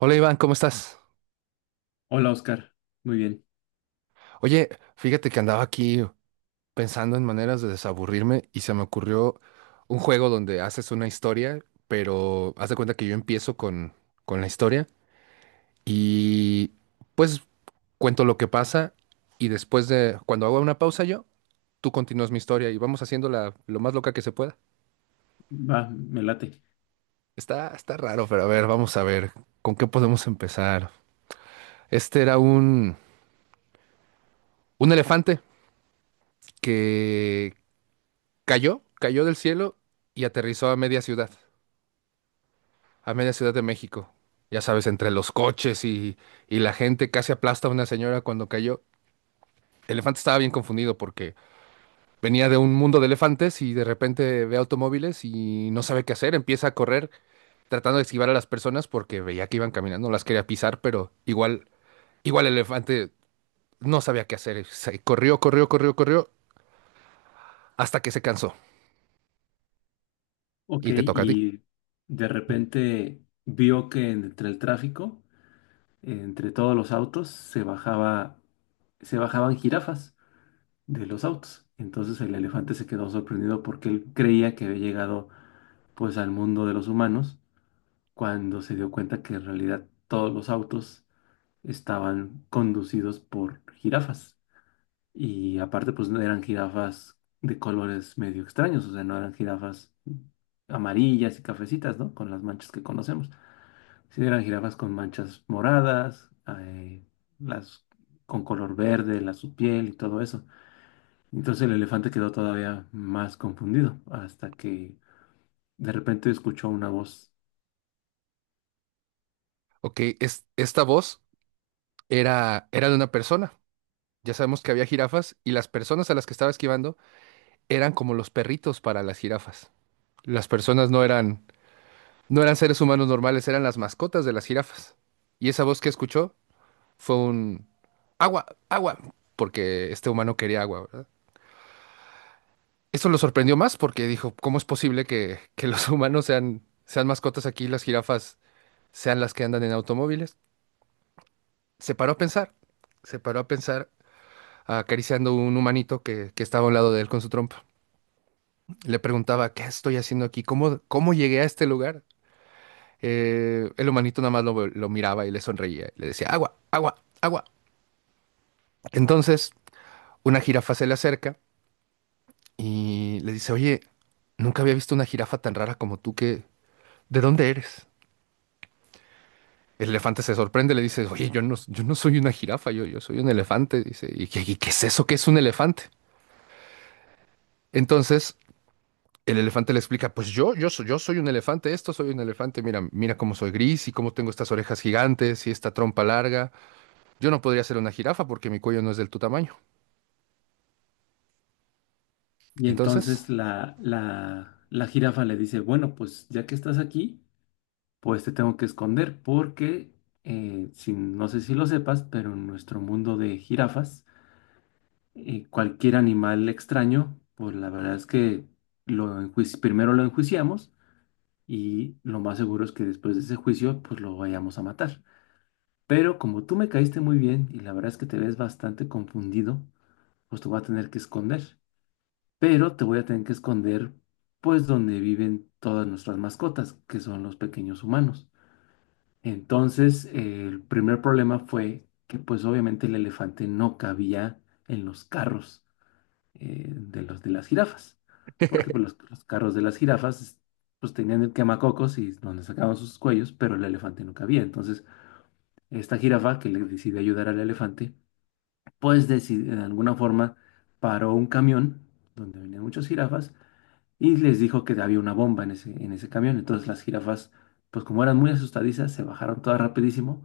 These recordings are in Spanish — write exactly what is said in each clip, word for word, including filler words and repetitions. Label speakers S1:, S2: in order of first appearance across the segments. S1: Hola Iván, ¿cómo estás?
S2: Hola Oscar, muy bien,
S1: Oye, fíjate que andaba aquí pensando en maneras de desaburrirme y se me ocurrió un juego donde haces una historia, pero haz de cuenta que yo empiezo con, con la historia y pues cuento lo que pasa y después de cuando hago una pausa yo, tú continúas mi historia y vamos haciéndola lo más loca que se pueda.
S2: va, me late.
S1: Está, está raro, pero a ver, vamos a ver, ¿con qué podemos empezar? Este era un, un elefante que. Cayó, cayó del cielo y aterrizó a media ciudad, a media ciudad de México. Ya sabes, entre los coches y, y la gente casi aplasta a una señora cuando cayó. El elefante estaba bien confundido porque venía de un mundo de elefantes y de repente ve automóviles y no sabe qué hacer. Empieza a correr tratando de esquivar a las personas porque veía que iban caminando, las quería pisar, pero igual, igual el elefante no sabía qué hacer. Se corrió, corrió, corrió, corrió hasta que se cansó.
S2: Ok,
S1: Y te toca a ti.
S2: y de repente vio que entre el tráfico, entre todos los autos, se bajaba, se bajaban jirafas de los autos. Entonces el elefante se quedó sorprendido porque él creía que había llegado pues al mundo de los humanos cuando se dio cuenta que en realidad todos los autos estaban conducidos por jirafas. Y aparte, pues no eran jirafas de colores medio extraños, o sea, no eran jirafas amarillas y cafecitas, ¿no? Con las manchas que conocemos. Sí, eran jirafas con manchas moradas, eh, las con color verde, la su piel y todo eso. Entonces el elefante quedó todavía más confundido hasta que de repente escuchó una voz.
S1: Ok, es, esta voz era, era de una persona. Ya sabemos que había jirafas y las personas a las que estaba esquivando eran como los perritos para las jirafas. Las personas no eran, no eran seres humanos normales, eran las mascotas de las jirafas. Y esa voz que escuchó fue un agua, agua, porque este humano quería agua, ¿verdad? Eso lo sorprendió más porque dijo, ¿cómo es posible que, que los humanos sean, sean mascotas aquí y las jirafas sean las que andan en automóviles? Se paró a pensar, se paró a pensar acariciando un humanito que, que estaba a un lado de él con su trompa. Le preguntaba, ¿qué estoy haciendo aquí? ¿Cómo, cómo llegué a este lugar? Eh, el humanito nada más lo, lo miraba y le sonreía y le decía, agua, agua, agua. Entonces, una jirafa se le acerca y le dice, oye, nunca había visto una jirafa tan rara como tú, ¿Qué ¿de dónde eres? El elefante se sorprende, le dice, oye, yo no, yo no soy una jirafa, yo, yo soy un elefante. Dice, ¿y qué, y qué es eso? ¿Qué es un elefante? Entonces, el elefante le explica, pues yo, yo soy, yo soy un elefante, esto soy un elefante, mira, mira cómo soy gris y cómo tengo estas orejas gigantes y esta trompa larga. Yo no podría ser una jirafa porque mi cuello no es del tu tamaño.
S2: Y
S1: Entonces,
S2: entonces la, la, la jirafa le dice, bueno, pues ya que estás aquí, pues te tengo que esconder porque, eh, si- no sé si lo sepas, pero en nuestro mundo de jirafas, eh, cualquier animal extraño, pues la verdad es que lo enjuici- primero lo enjuiciamos y lo más seguro es que después de ese juicio, pues lo vayamos a matar. Pero como tú me caíste muy bien y la verdad es que te ves bastante confundido, pues te voy a tener que esconder. Pero te voy a tener que esconder, pues donde viven todas nuestras mascotas, que son los pequeños humanos. Entonces, eh, el primer problema fue que pues obviamente el elefante no cabía en los carros, eh, de los de las jirafas, porque pues, los, los carros de las jirafas pues tenían el quemacocos y donde sacaban sus cuellos, pero el elefante no cabía. Entonces, esta jirafa que le decidió ayudar al elefante, pues decid- de alguna forma paró un camión donde venían muchas jirafas y les dijo que había una bomba en ese, en ese camión. Entonces las jirafas, pues como eran muy asustadizas, se bajaron todas rapidísimo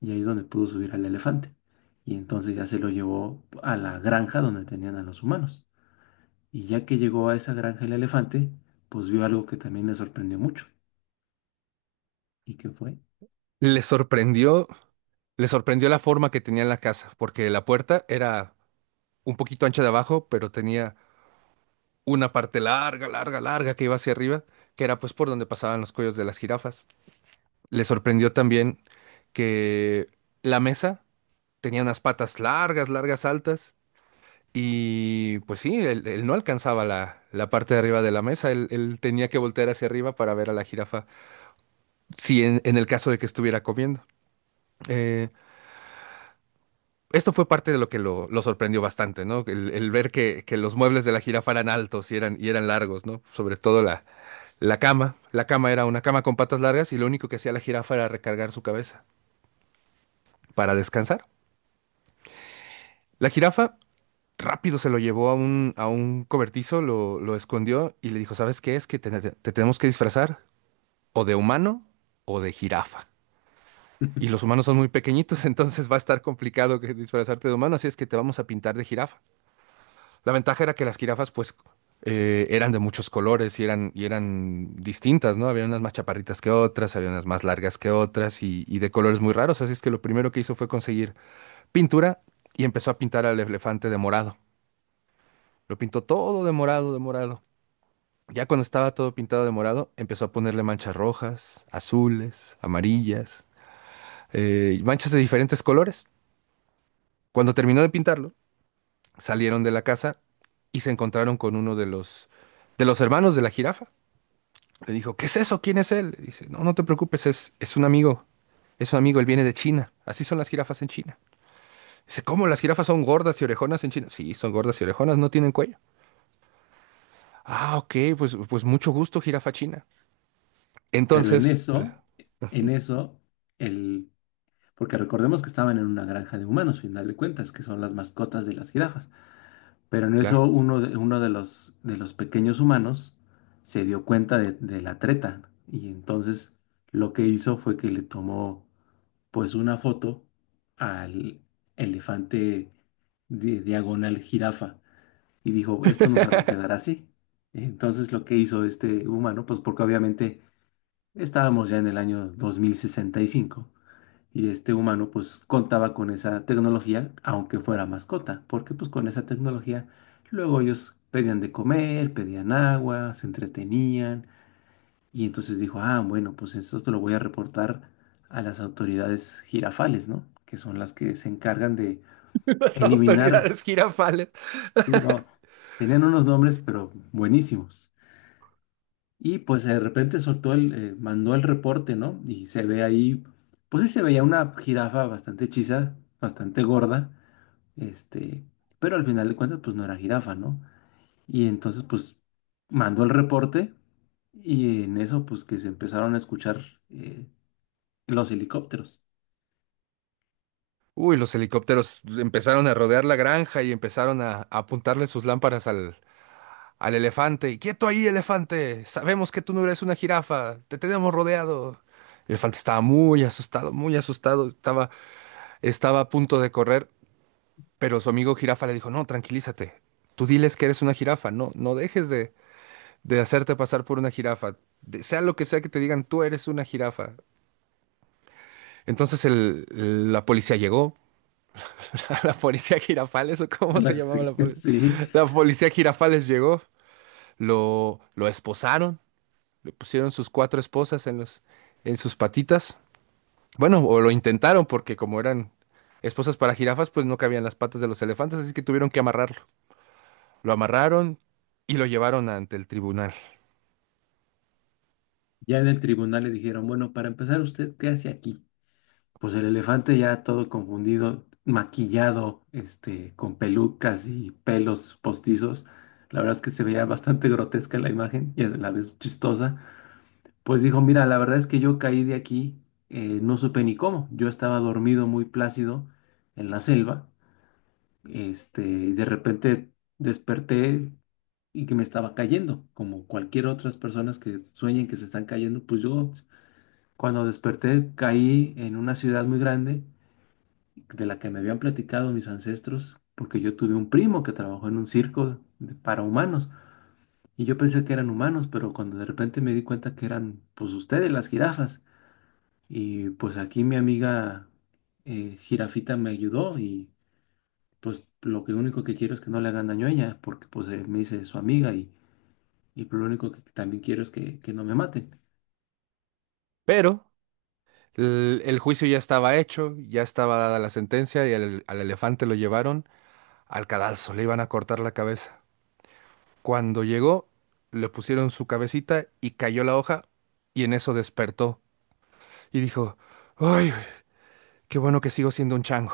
S2: y ahí es donde pudo subir al elefante. Y entonces ya se lo llevó a la granja donde tenían a los humanos. Y ya que llegó a esa granja el elefante, pues vio algo que también le sorprendió mucho. ¿Y qué fue?
S1: le sorprendió, le sorprendió la forma que tenía en la casa, porque la puerta era un poquito ancha de abajo, pero tenía una parte larga, larga, larga que iba hacia arriba, que era pues por donde pasaban los cuellos de las jirafas. Le sorprendió también que la mesa tenía unas patas largas, largas, altas. Y pues sí, él, él no alcanzaba la, la parte de arriba de la mesa, él, él tenía que voltear hacia arriba para ver a la jirafa, si en, en el caso de que estuviera comiendo. Eh, Esto fue parte de lo que lo, lo sorprendió bastante, ¿no? El, el ver que, que los muebles de la jirafa eran altos y eran, y eran largos, ¿no? Sobre todo la, la cama. La cama era una cama con patas largas y lo único que hacía la jirafa era recargar su cabeza para descansar. La jirafa rápido se lo llevó a un, a un cobertizo, lo, lo escondió y le dijo, ¿sabes qué? Es que te te tenemos que disfrazar, o de humano o de jirafa. Y los humanos son muy pequeñitos, entonces va a estar complicado que disfrazarte de humano, así es que te vamos a pintar de jirafa. La ventaja era que las jirafas, pues, eh, eran de muchos colores y eran, y eran distintas, ¿no? Había unas más chaparritas que otras, había unas más largas que otras y, y de colores muy raros, así es que lo primero que hizo fue conseguir pintura y empezó a pintar al elefante de morado. Lo pintó todo de morado, de morado. Ya cuando estaba todo pintado de morado, empezó a ponerle manchas rojas, azules, amarillas, eh, manchas de diferentes colores. Cuando terminó de pintarlo, salieron de la casa y se encontraron con uno de los, de los hermanos de la jirafa. Le dijo, ¿qué es eso? ¿Quién es él? Le dice, no, no te preocupes, es, es un amigo, es un amigo, él viene de China. Así son las jirafas en China. Dice, ¿cómo las jirafas son gordas y orejonas en China? Sí, son gordas y orejonas, no tienen cuello. Ah, ok, pues, pues mucho gusto, jirafa china.
S2: Pero en
S1: Entonces, pues,
S2: eso, en eso, el... porque recordemos que estaban en una granja de humanos, final de cuentas, que son las mascotas de las jirafas. Pero en eso
S1: claro,
S2: uno de, uno de los, de los pequeños humanos se dio cuenta de, de la treta. Y entonces lo que hizo fue que le tomó pues una foto al elefante de diagonal jirafa y dijo, esto nos va a quedar así. Entonces lo que hizo este humano, pues porque obviamente estábamos ya en el año dos mil sesenta y cinco y este humano pues contaba con esa tecnología, aunque fuera mascota, porque pues con esa tecnología luego ellos pedían de comer, pedían agua, se entretenían y entonces dijo, ah, bueno, pues esto te lo voy a reportar a las autoridades jirafales, ¿no? Que son las que se encargan de
S1: las
S2: eliminar,
S1: autoridades jirafales.
S2: ¿sí? No, tenían unos nombres, pero buenísimos. Y pues de repente soltó el, eh, mandó el reporte, ¿no? Y se ve ahí, pues sí se veía una jirafa bastante hechiza, bastante gorda, este, pero al final de cuentas, pues no era jirafa, ¿no? Y entonces, pues mandó el reporte y en eso, pues que se empezaron a escuchar, eh, los helicópteros.
S1: Uy, los helicópteros empezaron a rodear la granja y empezaron a, a apuntarle sus lámparas al, al elefante. Y, ¡Quieto ahí, elefante! Sabemos que tú no eres una jirafa. Te tenemos rodeado. El elefante estaba muy asustado, muy asustado. Estaba, estaba a punto de correr, pero su amigo jirafa le dijo, no, tranquilízate. Tú diles que eres una jirafa. No, no dejes de, de hacerte pasar por una jirafa. De- sea lo que sea que te digan, tú eres una jirafa. Entonces el- la policía llegó. La policía Girafales, o cómo
S2: Es
S1: se
S2: la-
S1: llamaba la
S2: Sí,
S1: policía.
S2: sí.
S1: La policía Girafales llegó, lo, lo esposaron, le pusieron sus cuatro esposas en los, en sus patitas. Bueno, o lo intentaron porque como eran esposas para jirafas, pues no cabían las patas de los elefantes, así que tuvieron que amarrarlo. Lo amarraron y lo llevaron ante el tribunal.
S2: Ya en el tribunal le dijeron, bueno, para empezar, ¿usted qué hace aquí? Pues el elefante ya todo confundido, maquillado, este, con pelucas y pelos postizos. La verdad es que se veía bastante grotesca la imagen y a la vez chistosa. Pues dijo, mira, la verdad es que yo caí de aquí, eh, no supe ni cómo. Yo estaba dormido muy plácido en la selva. Este, y de repente desperté y que me estaba cayendo, como cualquier otras personas que sueñen que se están cayendo, pues yo cuando desperté caí en una ciudad muy grande de la que me habían platicado mis ancestros, porque yo tuve un primo que trabajó en un circo de- para humanos y yo pensé que eran humanos, pero cuando de repente me di cuenta que eran pues ustedes las jirafas y pues aquí mi amiga eh, jirafita me ayudó y pues lo que único que quiero es que no le hagan daño a ella, porque pues eh, me hice su amiga y Y lo único que también quiero es que, que no me maten.
S1: Pero el, el juicio ya estaba hecho, ya estaba dada la sentencia y al, al elefante lo llevaron al cadalso, le iban a cortar la cabeza. Cuando llegó, le pusieron su cabecita y cayó la hoja y en eso despertó y dijo, ¡ay, qué bueno que sigo siendo un chango!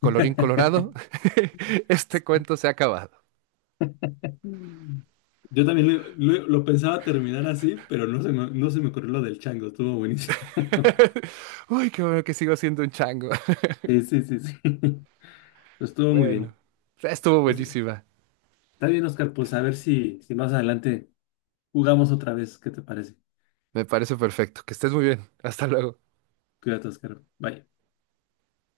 S1: Colorín colorado, este cuento se ha acabado.
S2: Mm. Yo también lo, lo- lo pensaba terminar así, pero no se me, no se me ocurrió lo del chango, estuvo buenísimo.
S1: ¡Uy, qué bueno que sigo siendo un chango!
S2: Sí, sí, sí, sí. Pues estuvo muy
S1: Bueno,
S2: bien.
S1: estuvo
S2: Pues, está
S1: buenísima.
S2: bien, Oscar. Pues a ver si, si más adelante jugamos otra vez. ¿Qué te parece?
S1: Me parece perfecto. Que estés muy bien. Hasta luego.
S2: Cuídate, Oscar. Bye.